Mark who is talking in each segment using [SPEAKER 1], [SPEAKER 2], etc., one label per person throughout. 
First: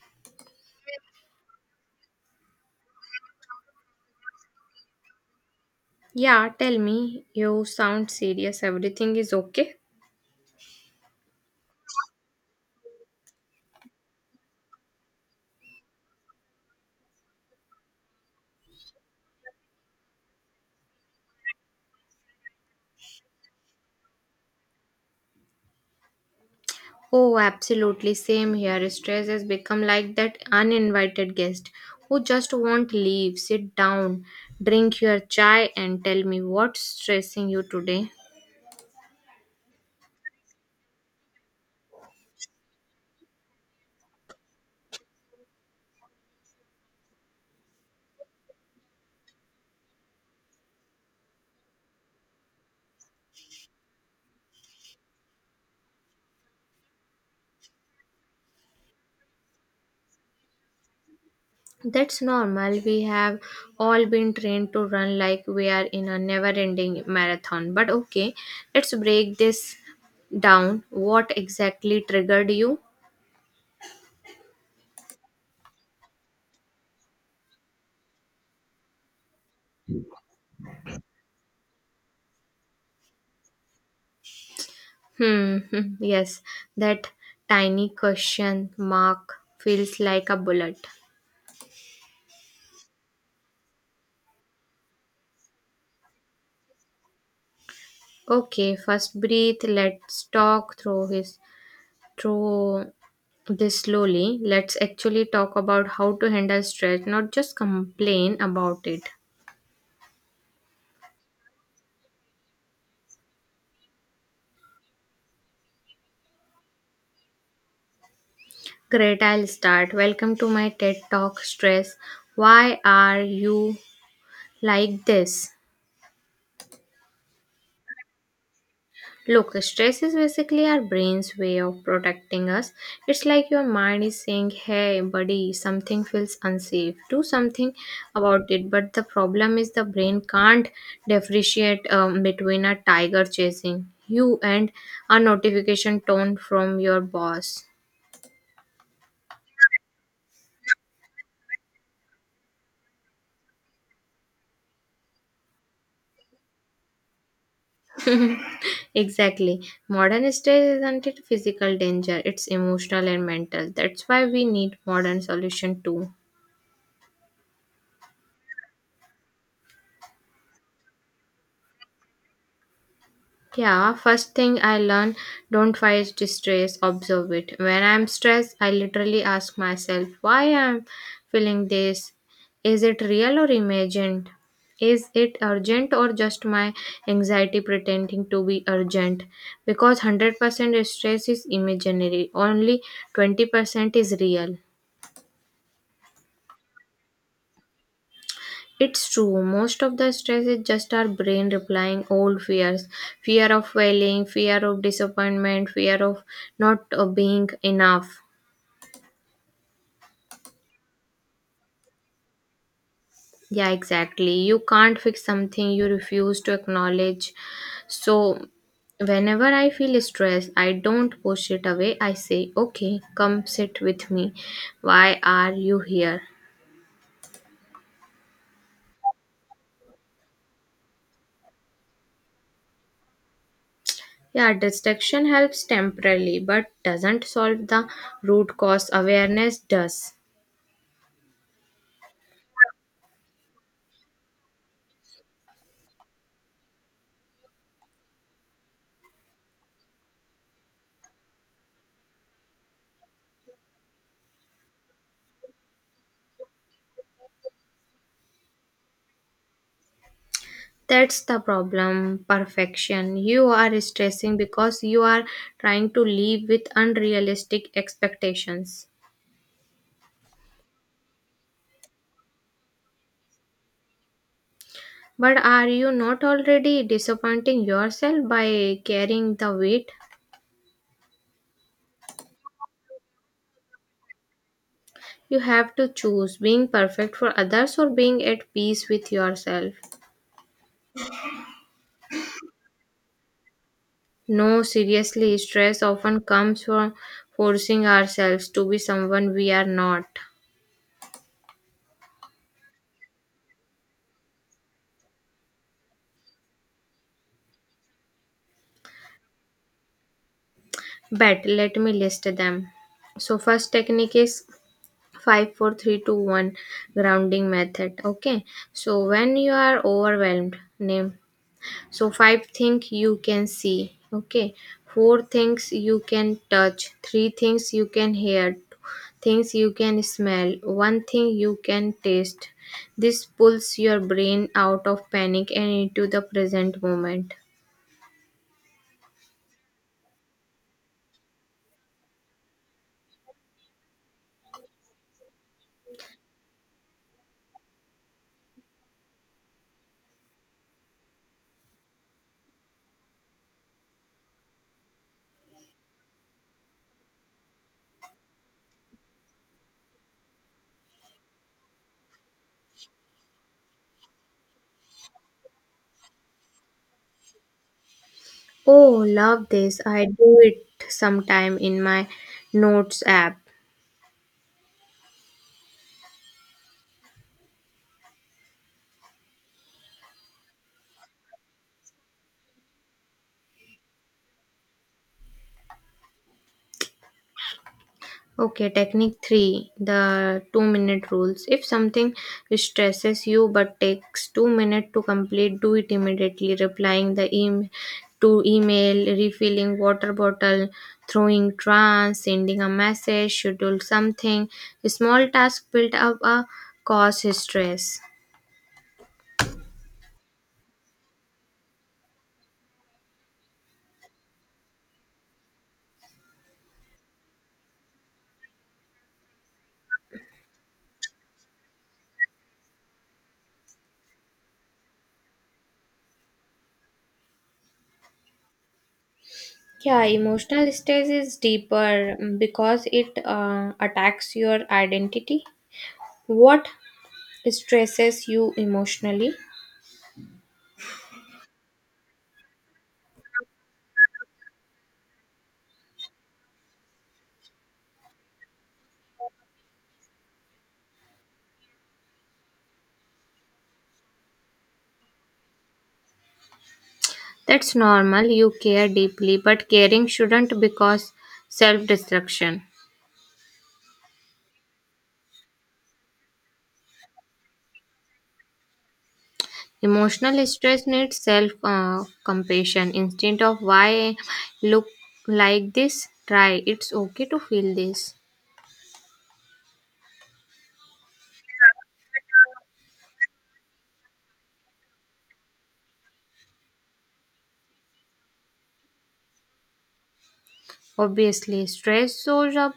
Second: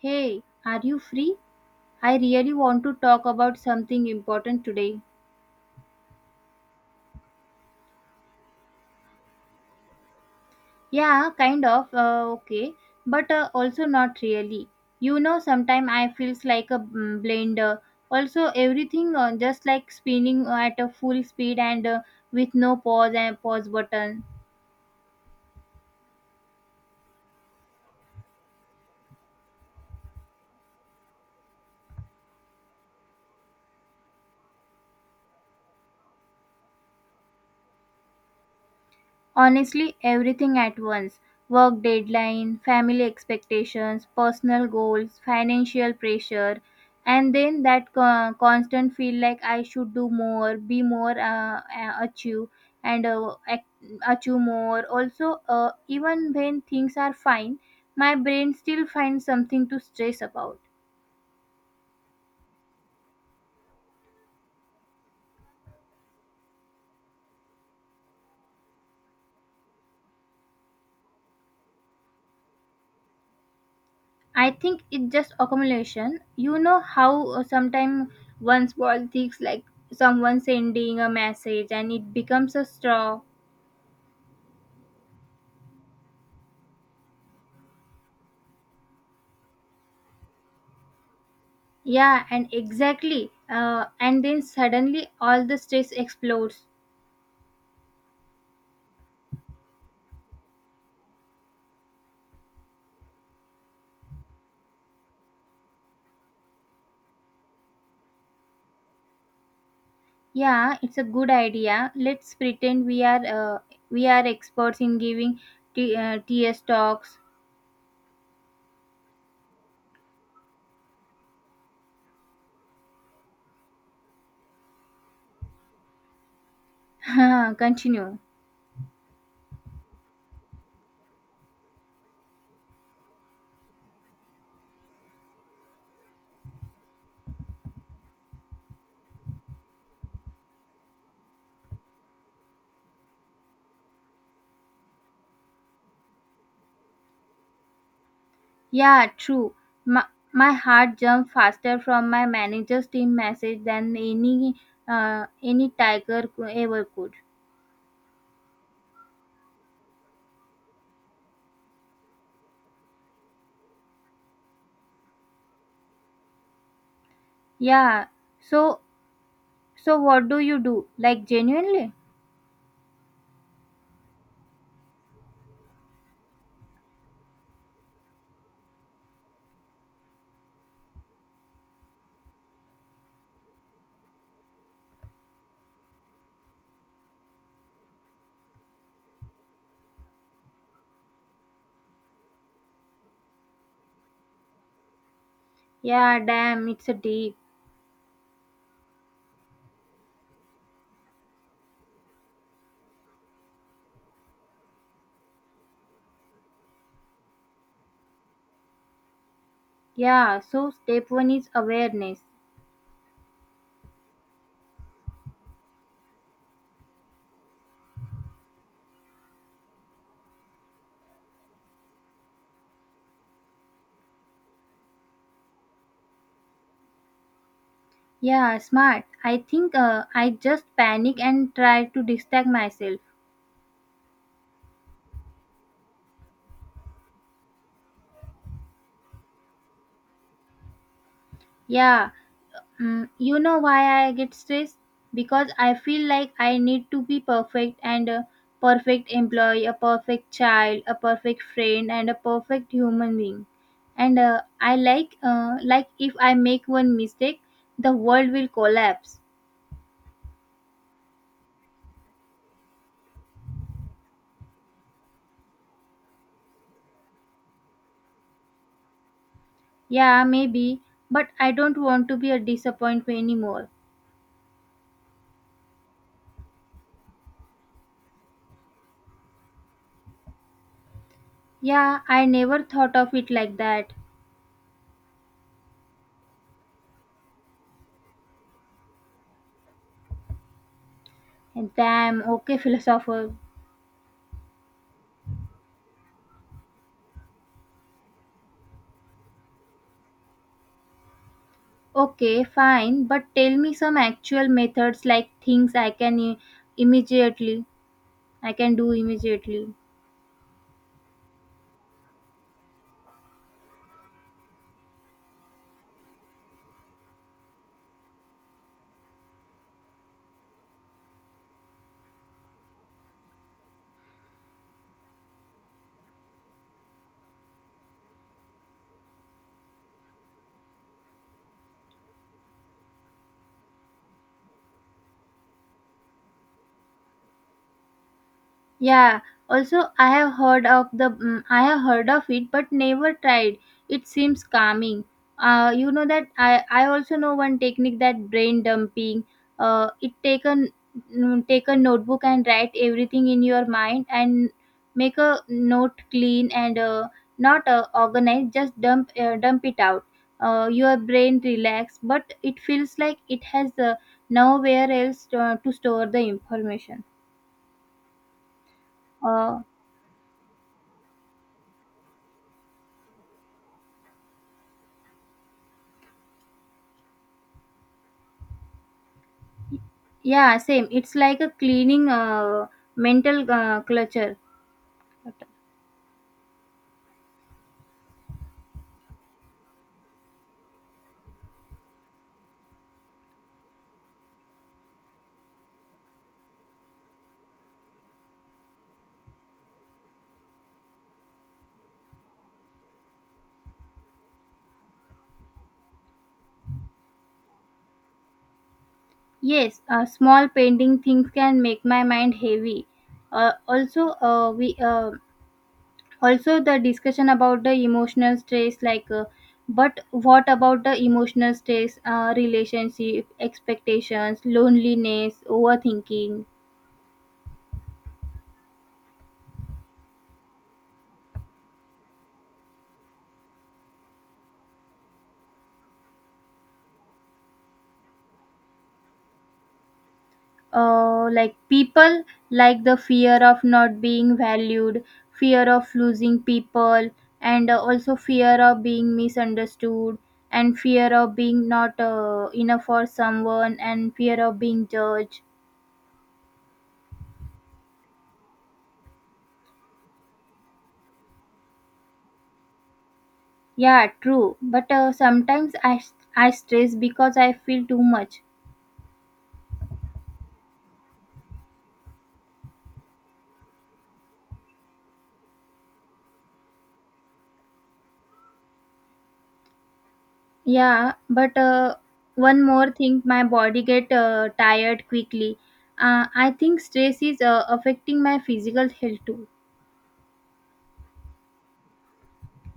[SPEAKER 1] Hey, are you free? I really want to talk about something important today.
[SPEAKER 2] Yeah, tell me, you sound serious. Everything is okay?
[SPEAKER 1] Yeah, kind of. Okay, but also not really. You know, sometimes I feels like a blender. Also, everything just like spinning at a full speed and with no pause button.
[SPEAKER 2] Oh, absolutely. Same here. Stress has become like that uninvited guest who just won't leave. Sit down, drink your chai, and tell me what's stressing you today.
[SPEAKER 1] Honestly, everything at once, work deadline, family expectations, personal goals, financial pressure, and then that constant feel like I should do more, be more, achieve, and achieve more. Also, even when things are fine, my brain still finds something to stress about.
[SPEAKER 2] That's normal. We have all been trained to run like we are in a never ending marathon. But okay, let's break this down. What exactly triggered you?
[SPEAKER 1] I think it's just accumulation. You know how sometimes one small things like someone sending a message and it becomes a straw.
[SPEAKER 2] Hmm, yes, that tiny question mark feels like a bullet.
[SPEAKER 1] Yeah, and exactly. And then suddenly all the stress explodes.
[SPEAKER 2] Okay, first breathe. Let's talk through this slowly. Let's actually talk about how to handle stress, not just complain about it.
[SPEAKER 1] Yeah, it's a good idea. Let's pretend we are experts in giving TS talks.
[SPEAKER 2] Great, I'll start. Welcome to my TED Talk Stress. Why are you like this?
[SPEAKER 1] Continue.
[SPEAKER 2] Look, stress is basically our brain's way of protecting us. It's like your mind is saying, hey, buddy, something feels unsafe. Do something about it. But the problem is the brain can't differentiate between a tiger chasing you and a notification tone from your boss.
[SPEAKER 1] Yeah, true. My, my heart jumped faster from my manager's team message than any ever could.
[SPEAKER 2] Exactly. Modern stress isn't it physical danger, it's emotional and mental. That's why we need modern solution too.
[SPEAKER 1] Yeah. So so what do you do? Like genuinely?
[SPEAKER 2] Yeah, first thing I learn don't fight distress, observe it. When I'm stressed, I literally ask myself why I'm feeling this. Is it real or imagined? Is it urgent or just my anxiety pretending to be urgent? Because 100% stress is imaginary, only 20% is real.
[SPEAKER 1] Yeah, damn, it's a deep.
[SPEAKER 2] It's true. Most of the stress is just our brain replying old fears fear of failing, fear of disappointment, fear of not being enough.
[SPEAKER 1] Yeah, so step 1 is awareness.
[SPEAKER 2] Yeah, exactly. You can't fix something you refuse to acknowledge. So, whenever I feel stress, I don't push it away. I say, okay, come sit with me. Why are you here?
[SPEAKER 1] Yeah, smart. I think I just panic and try to distract myself.
[SPEAKER 2] Yeah, distraction helps temporarily but doesn't solve the root cause. Awareness does.
[SPEAKER 1] Yeah. Mm, you know why I get stressed? Because I feel like I need to be perfect and a perfect employee, a perfect child, a perfect friend, and a perfect human being. And I like if I make one mistake, the world will collapse.
[SPEAKER 2] That's the problem, perfection. You are stressing because you are trying to live with unrealistic expectations.
[SPEAKER 1] Yeah, maybe, but I don't want to be a disappointment anymore.
[SPEAKER 2] But are you not already disappointing yourself by carrying the weight?
[SPEAKER 1] Yeah, I never thought of it like that.
[SPEAKER 2] You have to choose being perfect for others or being at peace with yourself.
[SPEAKER 1] Damn, okay, philosopher.
[SPEAKER 2] No, seriously, stress often comes from forcing ourselves to be someone we are not.
[SPEAKER 1] Okay, fine, but tell me some actual methods like things immediately I can do immediately.
[SPEAKER 2] But let me list them. So, first technique is 5 4 3 2 1 grounding method, okay, so when you are overwhelmed name so five things you can see, okay, four things you can touch, three things you can hear, things you can smell, one thing you can taste. This pulls your brain out of panic and into the present moment.
[SPEAKER 1] Yeah, also I have heard of I have heard of it but never tried. It seems calming. You know that I also know one technique that brain dumping. It take a take a notebook and write everything in your mind and make a note clean and not organized. Just dump it out. Your brain relax, but it feels like it has nowhere else to store the information.
[SPEAKER 2] Oh, love
[SPEAKER 1] Uh,
[SPEAKER 2] this, I do it sometime in my notes app.
[SPEAKER 1] Yeah, same. It's like a cleaning mental clutter.
[SPEAKER 2] Okay, technique three, the 2 minute rules. If something stresses you but takes 2 minutes to complete, do it immediately. Replying the em to email, refilling water bottle, throwing trance, sending a message, schedule something. Small tasks build up a cause stress.
[SPEAKER 1] Yes, small painting things can make my mind heavy. Uh, also, uh, we uh, Also the discussion about the emotional stress, but what about the emotional stress, relationship, expectations, loneliness, overthinking?
[SPEAKER 2] Yeah, emotional stress is deeper because it attacks your identity. What stresses you emotionally?
[SPEAKER 1] Like people, like the fear of not being valued, fear of losing people, and also fear of being misunderstood, and fear of being not enough for someone, and fear of being judged.
[SPEAKER 2] That's normal, you care deeply, but caring shouldn't because self destruction.
[SPEAKER 1] Yeah, true, but sometimes I stress because I feel too much.
[SPEAKER 2] Emotional stress needs self compassion. Instead of why look like this, try it's okay to feel this.
[SPEAKER 1] Yeah, but one more thing, my body get tired quickly. I think stress is affecting my physical health too.
[SPEAKER 2] Obviously, stress shows up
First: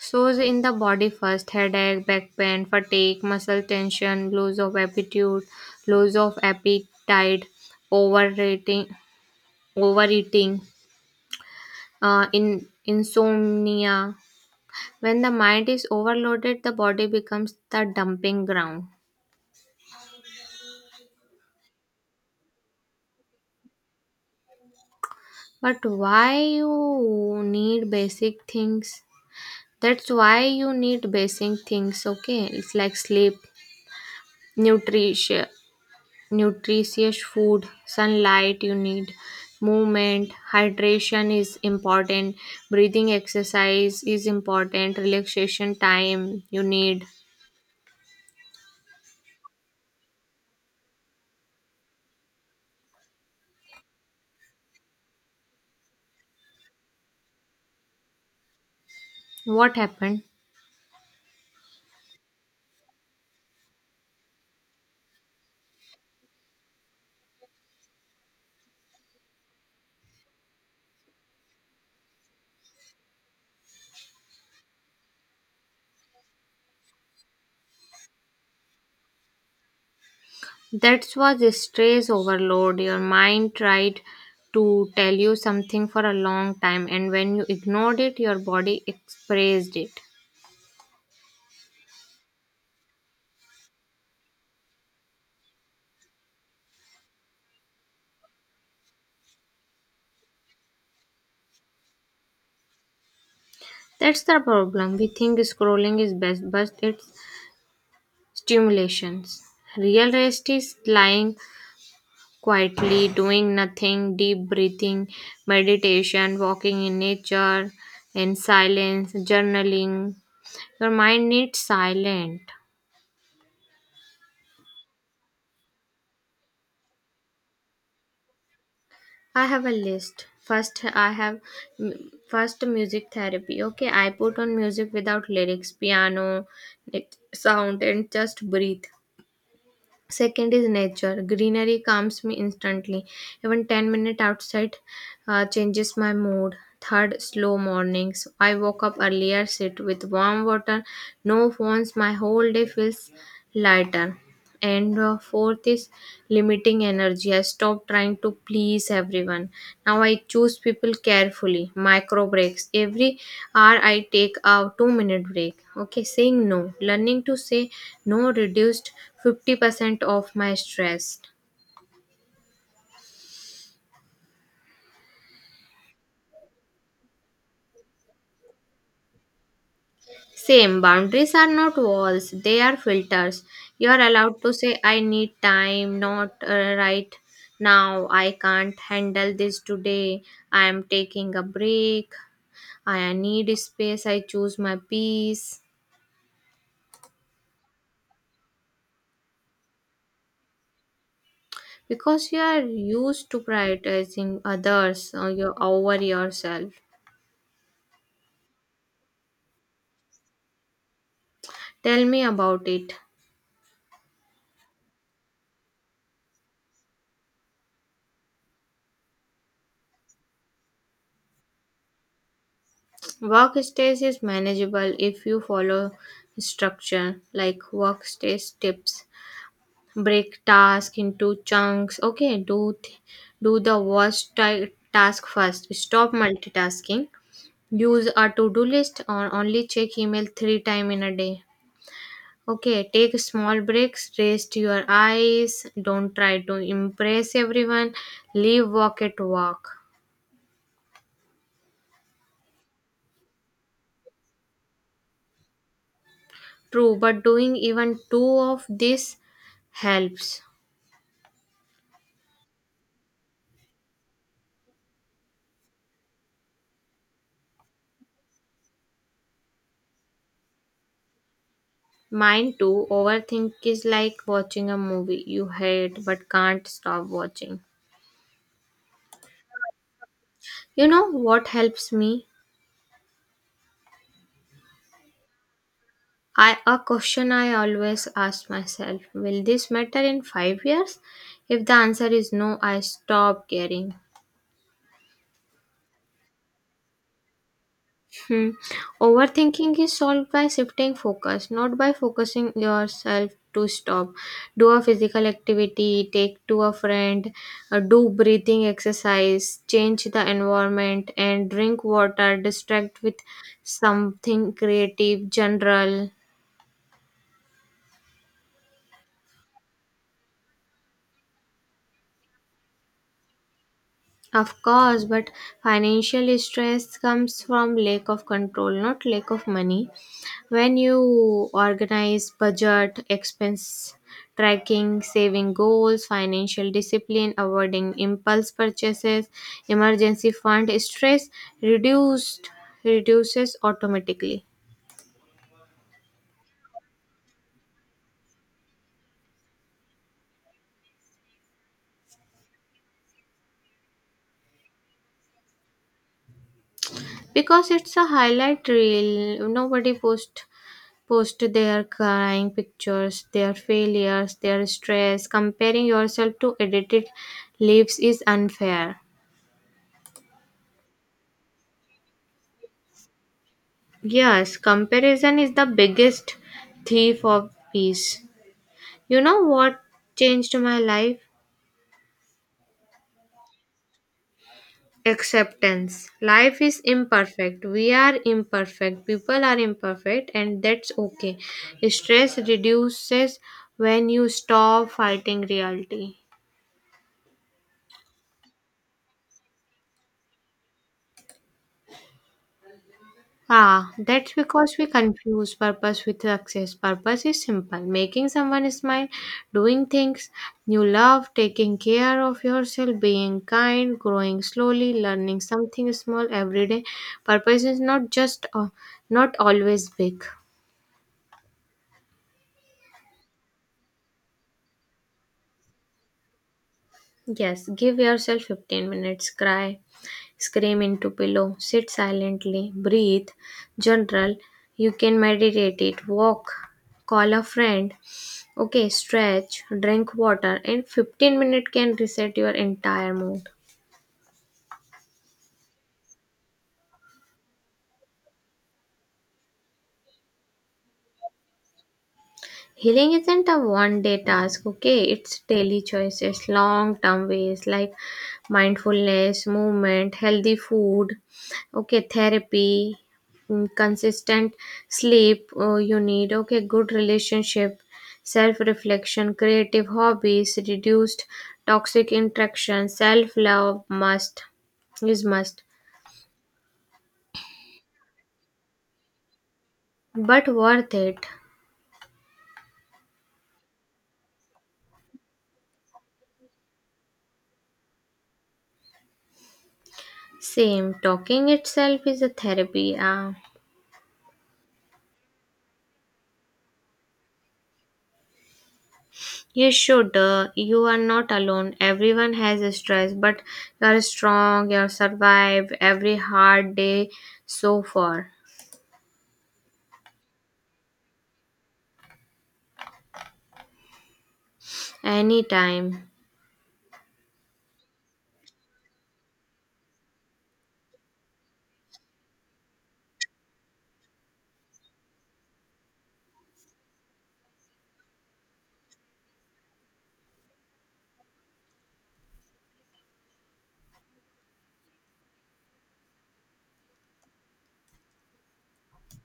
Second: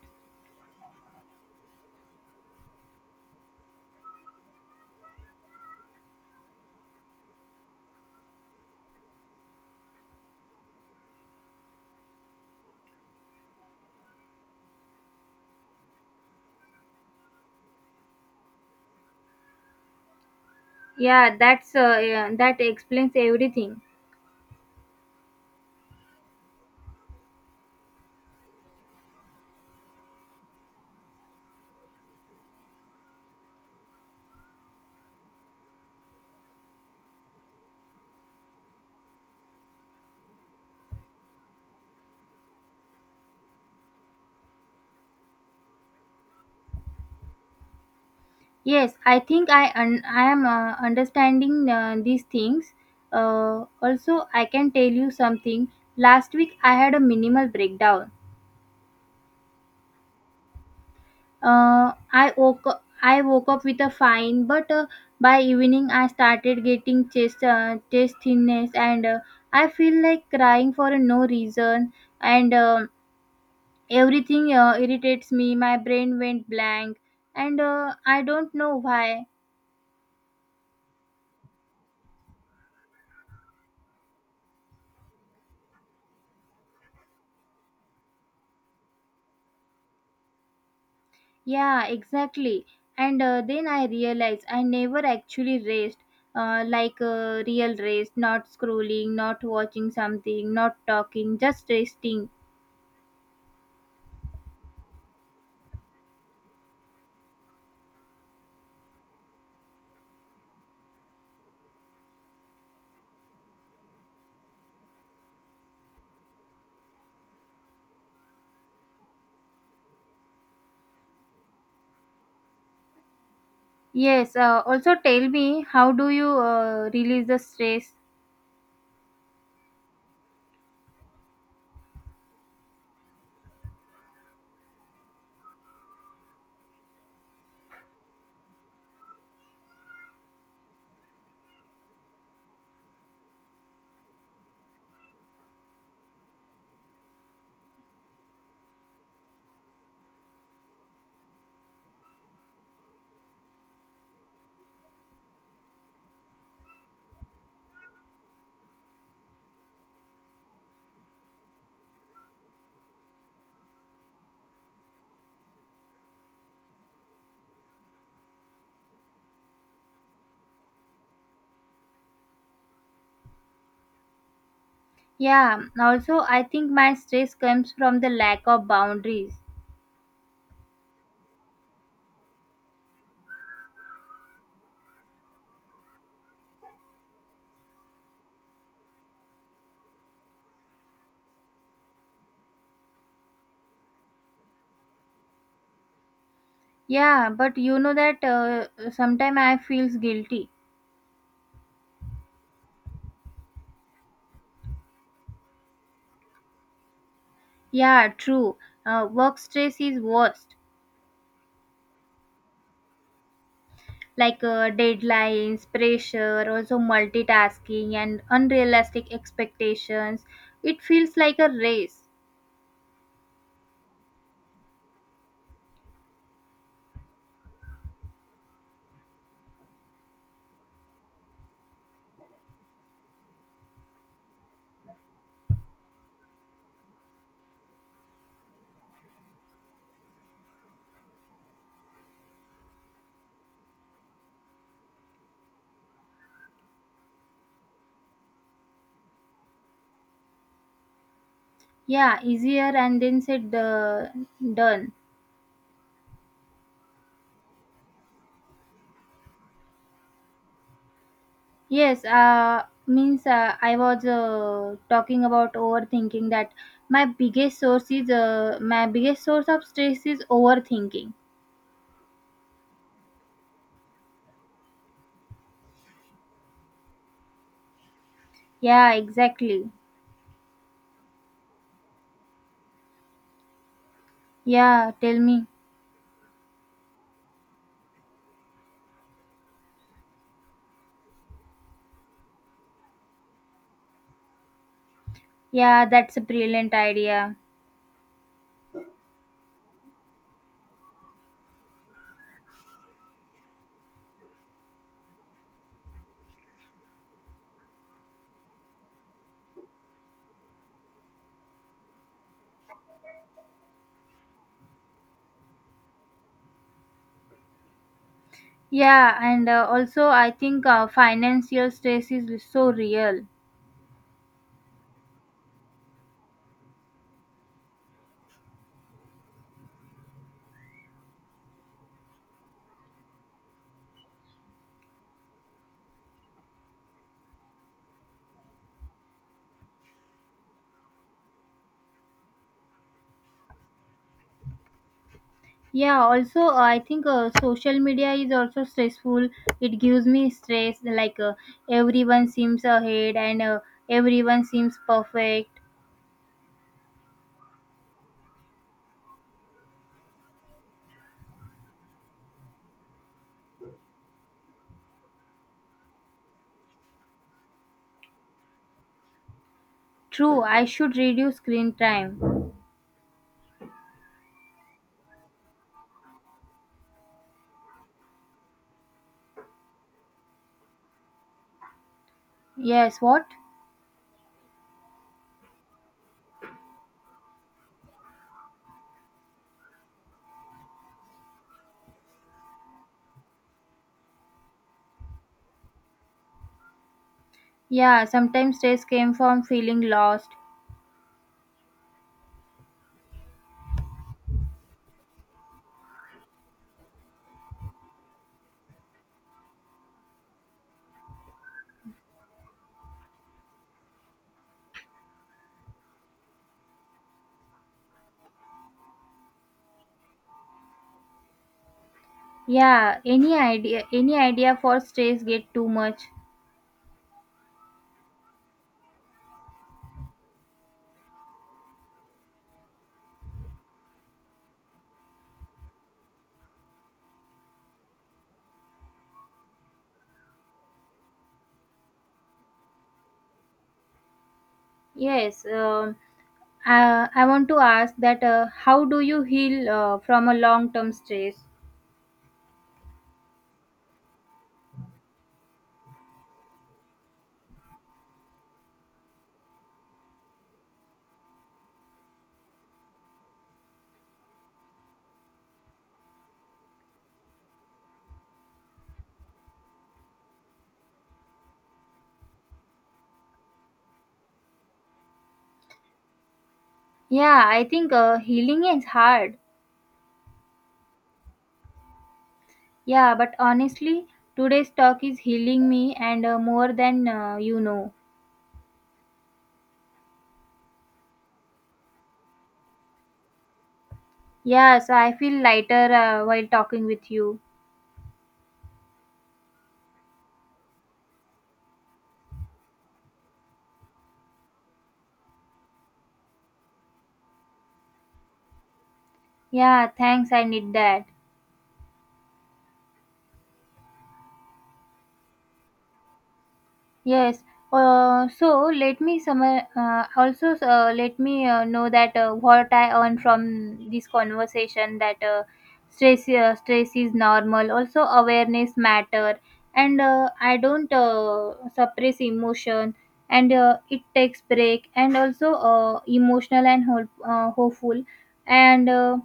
[SPEAKER 2] shows in the body first headache, back pain, fatigue, muscle tension, loss of appetite, overeating, overeating, in insomnia. When the mind is overloaded, the body becomes the dumping ground.
[SPEAKER 1] Yeah, that's yeah, that explains everything.
[SPEAKER 2] But why you need basic things? That's why you need basic things, okay? It's like sleep, nutrition, nutritious food, sunlight you need, movement, hydration is important, breathing exercise is important, relaxation time you need.
[SPEAKER 1] Yes, I think I am understanding these things. Also, I can tell you something. Last week I had a minimal breakdown.
[SPEAKER 2] What happened?
[SPEAKER 1] I woke up with a fine, but by evening I started getting chest thinness, and I feel like crying for no reason, and everything irritates me. My brain went blank and I don't know why.
[SPEAKER 2] That's what the stress overload. Your mind tried to tell you something for a long time, and when you ignored it, your body expressed it.
[SPEAKER 1] Yeah, exactly. And then I realized I never actually raced, like a real race, not scrolling, not watching something, not talking, just resting.
[SPEAKER 2] That's the problem. We think scrolling is best, but it's stimulations. Real rest is lying quietly, doing nothing, deep breathing, meditation, walking in nature, in silence, journaling. Your mind needs silent.
[SPEAKER 1] Yes, also tell me, how do you release the stress?
[SPEAKER 2] I have a list. First, I have first music therapy. Okay, I put on music without lyrics, piano, sound, and just breathe. Second is nature. Greenery calms me instantly. Even 10 minutes outside changes my mood. Third, slow mornings. I woke up earlier, sit with warm water, no phones. My whole day feels lighter, and fourth is limiting energy. I stopped trying to please everyone. Now I choose people carefully. Micro breaks every hour, I take a 2-minute break, okay, saying no. Learning to say no reduced 50% of my stress.
[SPEAKER 1] Yeah, also I think my stress comes from the lack of boundaries.
[SPEAKER 2] Same, boundaries are not walls, they are filters. You are allowed to say I need time, not right now I can't handle this today, I am taking a break, I need space, I choose my peace.
[SPEAKER 1] Yeah, but you know that sometimes I feels guilty.
[SPEAKER 2] Because you are used to prioritizing over yourself.
[SPEAKER 1] Yeah, true. Work stress is worst.
[SPEAKER 2] Tell me about it.
[SPEAKER 1] Like deadlines, pressure, also multitasking, and unrealistic expectations. It feels like a race.
[SPEAKER 2] Workspace is manageable if you follow structure like workspace tips. Break task into chunks. Okay, do the worst task first. Stop multitasking. Use a to-do list, or only check email three times in a day. Okay, take small breaks, rest your eyes, don't try to impress everyone, leave work at work.
[SPEAKER 1] Yeah, easier and then said the done.
[SPEAKER 2] True, but doing even two of this helps.
[SPEAKER 1] Yes, means I was talking about overthinking, that my biggest source of stress is overthinking.
[SPEAKER 2] Mine too, overthink is like watching a movie you hate but can't stop watching.
[SPEAKER 1] Yeah, exactly.
[SPEAKER 2] You know what helps me?
[SPEAKER 1] Yeah, tell me.
[SPEAKER 2] I a question I always ask myself, will this matter in 5 years? If the answer is no, I stop caring.
[SPEAKER 1] Yeah, that's a brilliant idea.
[SPEAKER 2] Hmm. Overthinking is solved by shifting focus, not by focusing yourself to stop. Do a physical activity, take to a friend, do breathing exercise, change the environment, and drink water, distract with something creative, general.
[SPEAKER 1] Yeah, and also I think financial stress is so real.
[SPEAKER 2] Of course, but financial stress comes from lack of control, not lack of money. When you organize budget, expense tracking, saving goals, financial discipline, avoiding impulse purchases, emergency fund, stress reduced reduces automatically.
[SPEAKER 1] Yeah, also I think social media is also stressful. It gives me stress like everyone seems ahead and everyone seems perfect.
[SPEAKER 2] Because it's a highlight reel, nobody post their crying pictures, their failures, their stress. Comparing yourself to edited lives is unfair.
[SPEAKER 1] True, I should reduce screen time.
[SPEAKER 2] Yes, comparison is the biggest thief of peace. You know what changed my life?
[SPEAKER 1] Yes, what?
[SPEAKER 2] Acceptance. Life is imperfect. We are imperfect. People are imperfect, and that's okay. Stress reduces when you stop fighting reality.
[SPEAKER 1] Yeah, sometimes stress came from feeling lost.
[SPEAKER 2] Ah, that's because we confuse purpose with success. Purpose is simple making someone smile, doing things you love, taking care of yourself, being kind, growing slowly, learning something small every day. Purpose is not always big.
[SPEAKER 1] Yeah, any idea for stress get too much.
[SPEAKER 2] Yes, give yourself 15 minutes, cry, scream into pillow, sit silently, breathe, general, you can meditate it, walk, call a friend, okay, stretch, drink water, and 15 minutes can reset your entire mood.
[SPEAKER 1] Yes. I want to ask that, how do you heal from a long term stress?
[SPEAKER 2] Healing isn't a one day task, okay? It's daily choices, long term ways like mindfulness, movement, healthy food, okay, therapy, consistent sleep you need, okay, good relationship, self reflection, creative hobbies, reduced toxic interaction, self love must is must,
[SPEAKER 1] Yeah, I think healing is hard.
[SPEAKER 2] but worth it.
[SPEAKER 1] Yeah, but honestly, today's talk is healing me, and more than you know.
[SPEAKER 2] Same, talking itself is a therapy.
[SPEAKER 1] Yeah, so I feel lighter while talking with you.
[SPEAKER 2] You should. You are not alone. Everyone has a stress, but you're strong. You survived every hard day so far.
[SPEAKER 1] Yeah, thanks, I need that.
[SPEAKER 2] Anytime.
[SPEAKER 1] Yes. Let me know that, what I earn from this conversation, that stress is normal. Also awareness matter, and I don't suppress emotion, and it takes break, and also emotional and hope, hopeful, and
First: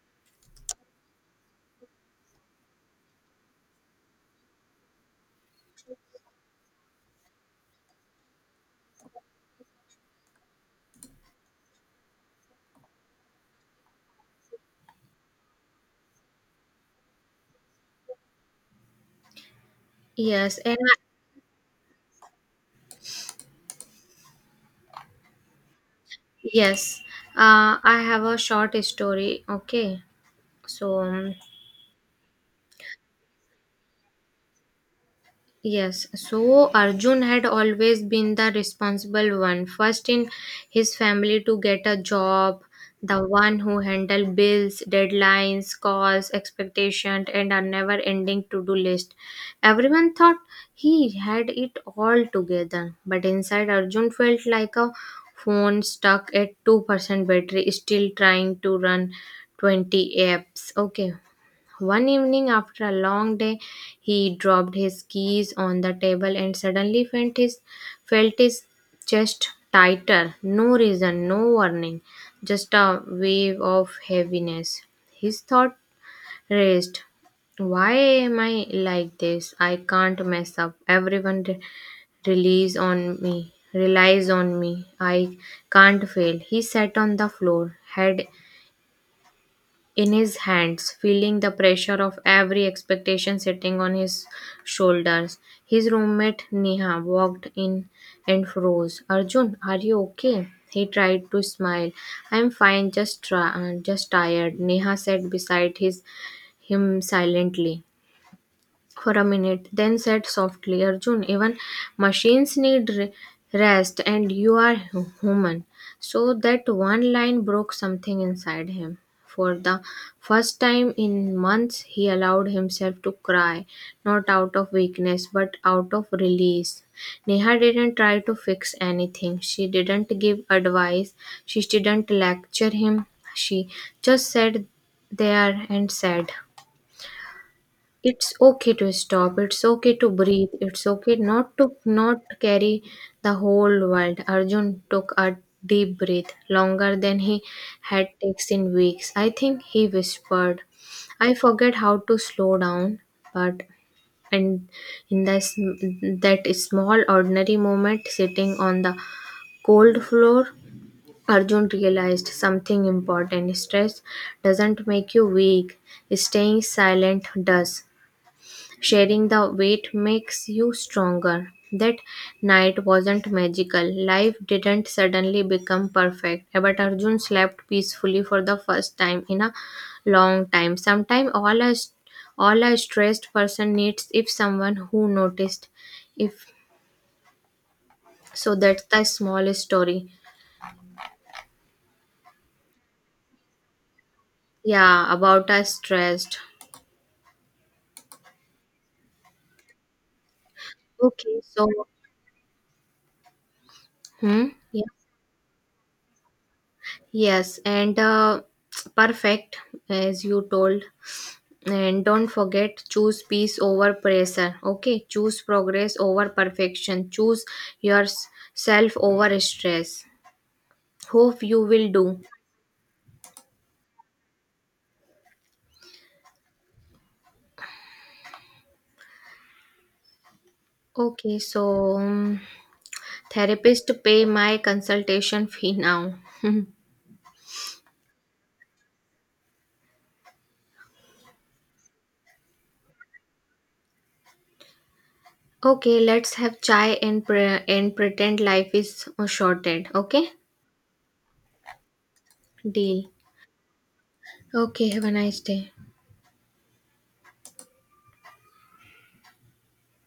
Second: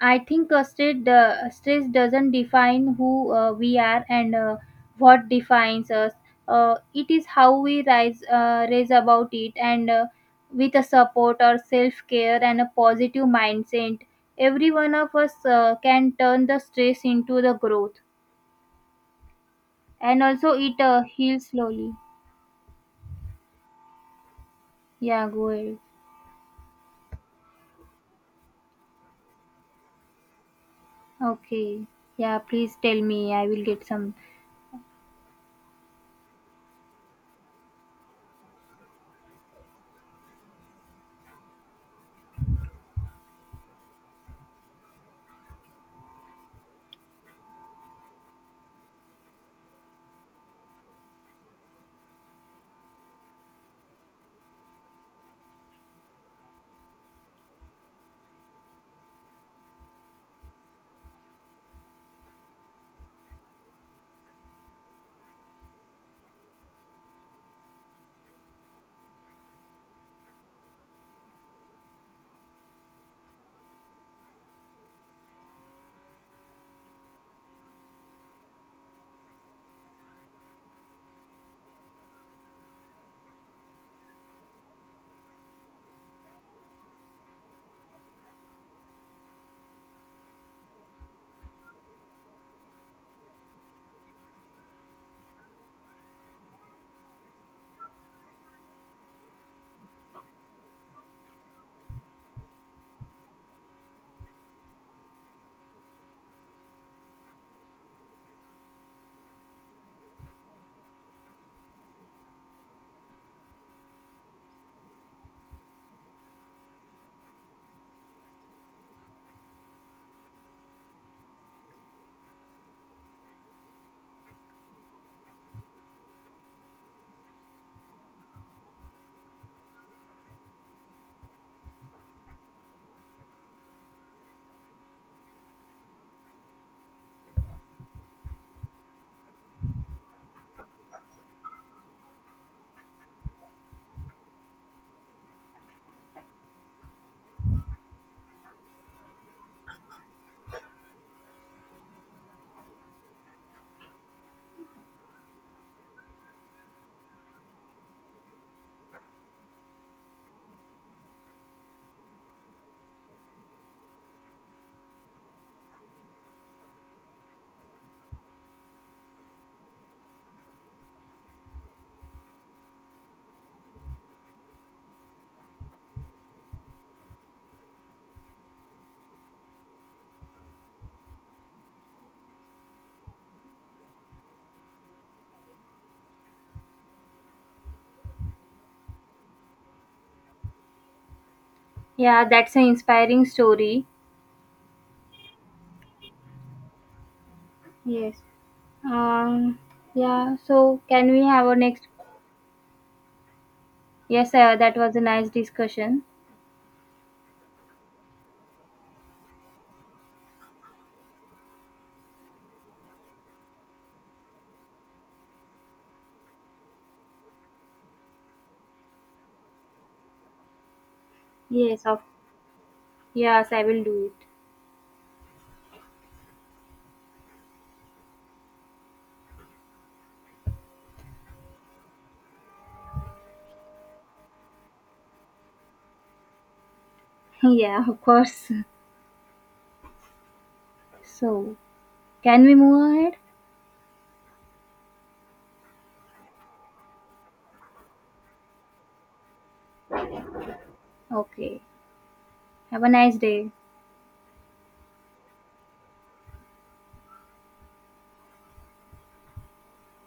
[SPEAKER 1] I think stress doesn't define who we are. And what defines us, it is how we rise raise about it, and with a support or self care and a positive mindset, every one of us can turn the stress into the growth, and also
[SPEAKER 2] Yes. And
[SPEAKER 1] it
[SPEAKER 2] I,
[SPEAKER 1] heals slowly. Yeah, go ahead.
[SPEAKER 2] yes. I have a short story. Okay. So,
[SPEAKER 1] Okay, yeah, please tell me, I will get some.
[SPEAKER 2] yes, so Arjun had always been the responsible one, first in his family to get a job, the one who handled bills, deadlines, calls, expectations, and a never ending to do list. Everyone thought he had it all together, but inside Arjun felt like a phone stuck at 2% battery, still trying to run 20 apps. Okay, one evening, after a long day, he dropped his keys on the table and suddenly felt his chest tighter. No reason, no warning, just a wave of heaviness. His thought raced. Why am I like this? I can't mess up. Everyone relies on me. Relies on me. I can't fail. He sat on the floor, head in his hands, feeling the pressure of every expectation sitting on his shoulders. His roommate Neha walked in and froze. Arjun, are you okay? He tried to smile. I'm fine, just tired. Neha sat beside his him silently for a minute, then said softly, Arjun, even machines rest, and you are human. So that one line broke something inside him. For the first time in months, he allowed himself to cry, not out of weakness, but out of release. Neha didn't try to fix anything. She didn't give advice. She didn't lecture him. She just sat there and said, it's okay to stop. It's okay to breathe. It's okay not carry the whole world. Arjun took a deep breath, longer than he had taken in weeks. I think he whispered, "I forget how to slow down, but." And in that small ordinary moment, sitting on the cold floor, Arjun realized something important. Stress doesn't make you weak, staying silent does. Sharing the weight makes you stronger. That night wasn't magical. Life didn't suddenly become perfect, but Arjun slept peacefully for the first time in a long time. Sometimes all a stressed person needs if someone who noticed. If so, that's the small story.
[SPEAKER 1] Yeah, that's an inspiring story.
[SPEAKER 2] Yeah, about a stressed.
[SPEAKER 1] Yes. Um, yeah, so can we
[SPEAKER 2] Okay,
[SPEAKER 1] have our
[SPEAKER 2] so
[SPEAKER 1] next? Yes,
[SPEAKER 2] hmm,
[SPEAKER 1] that
[SPEAKER 2] yeah.
[SPEAKER 1] was a nice discussion.
[SPEAKER 2] Yes, and perfect as you told. And don't forget, choose peace over pressure. Okay, choose progress over perfection. Choose yourself over stress. Hope you
[SPEAKER 1] Yes
[SPEAKER 2] will
[SPEAKER 1] of.
[SPEAKER 2] do.
[SPEAKER 1] Yes, I will do it.
[SPEAKER 2] Okay, so therapist pay my consultation fee now.
[SPEAKER 1] Yeah, of course. So, can we move ahead?
[SPEAKER 2] okay, let's have chai and pretend life is shorted. Okay,
[SPEAKER 1] Okay. Have a
[SPEAKER 2] deal.
[SPEAKER 1] nice day.
[SPEAKER 2] Okay, have a nice day.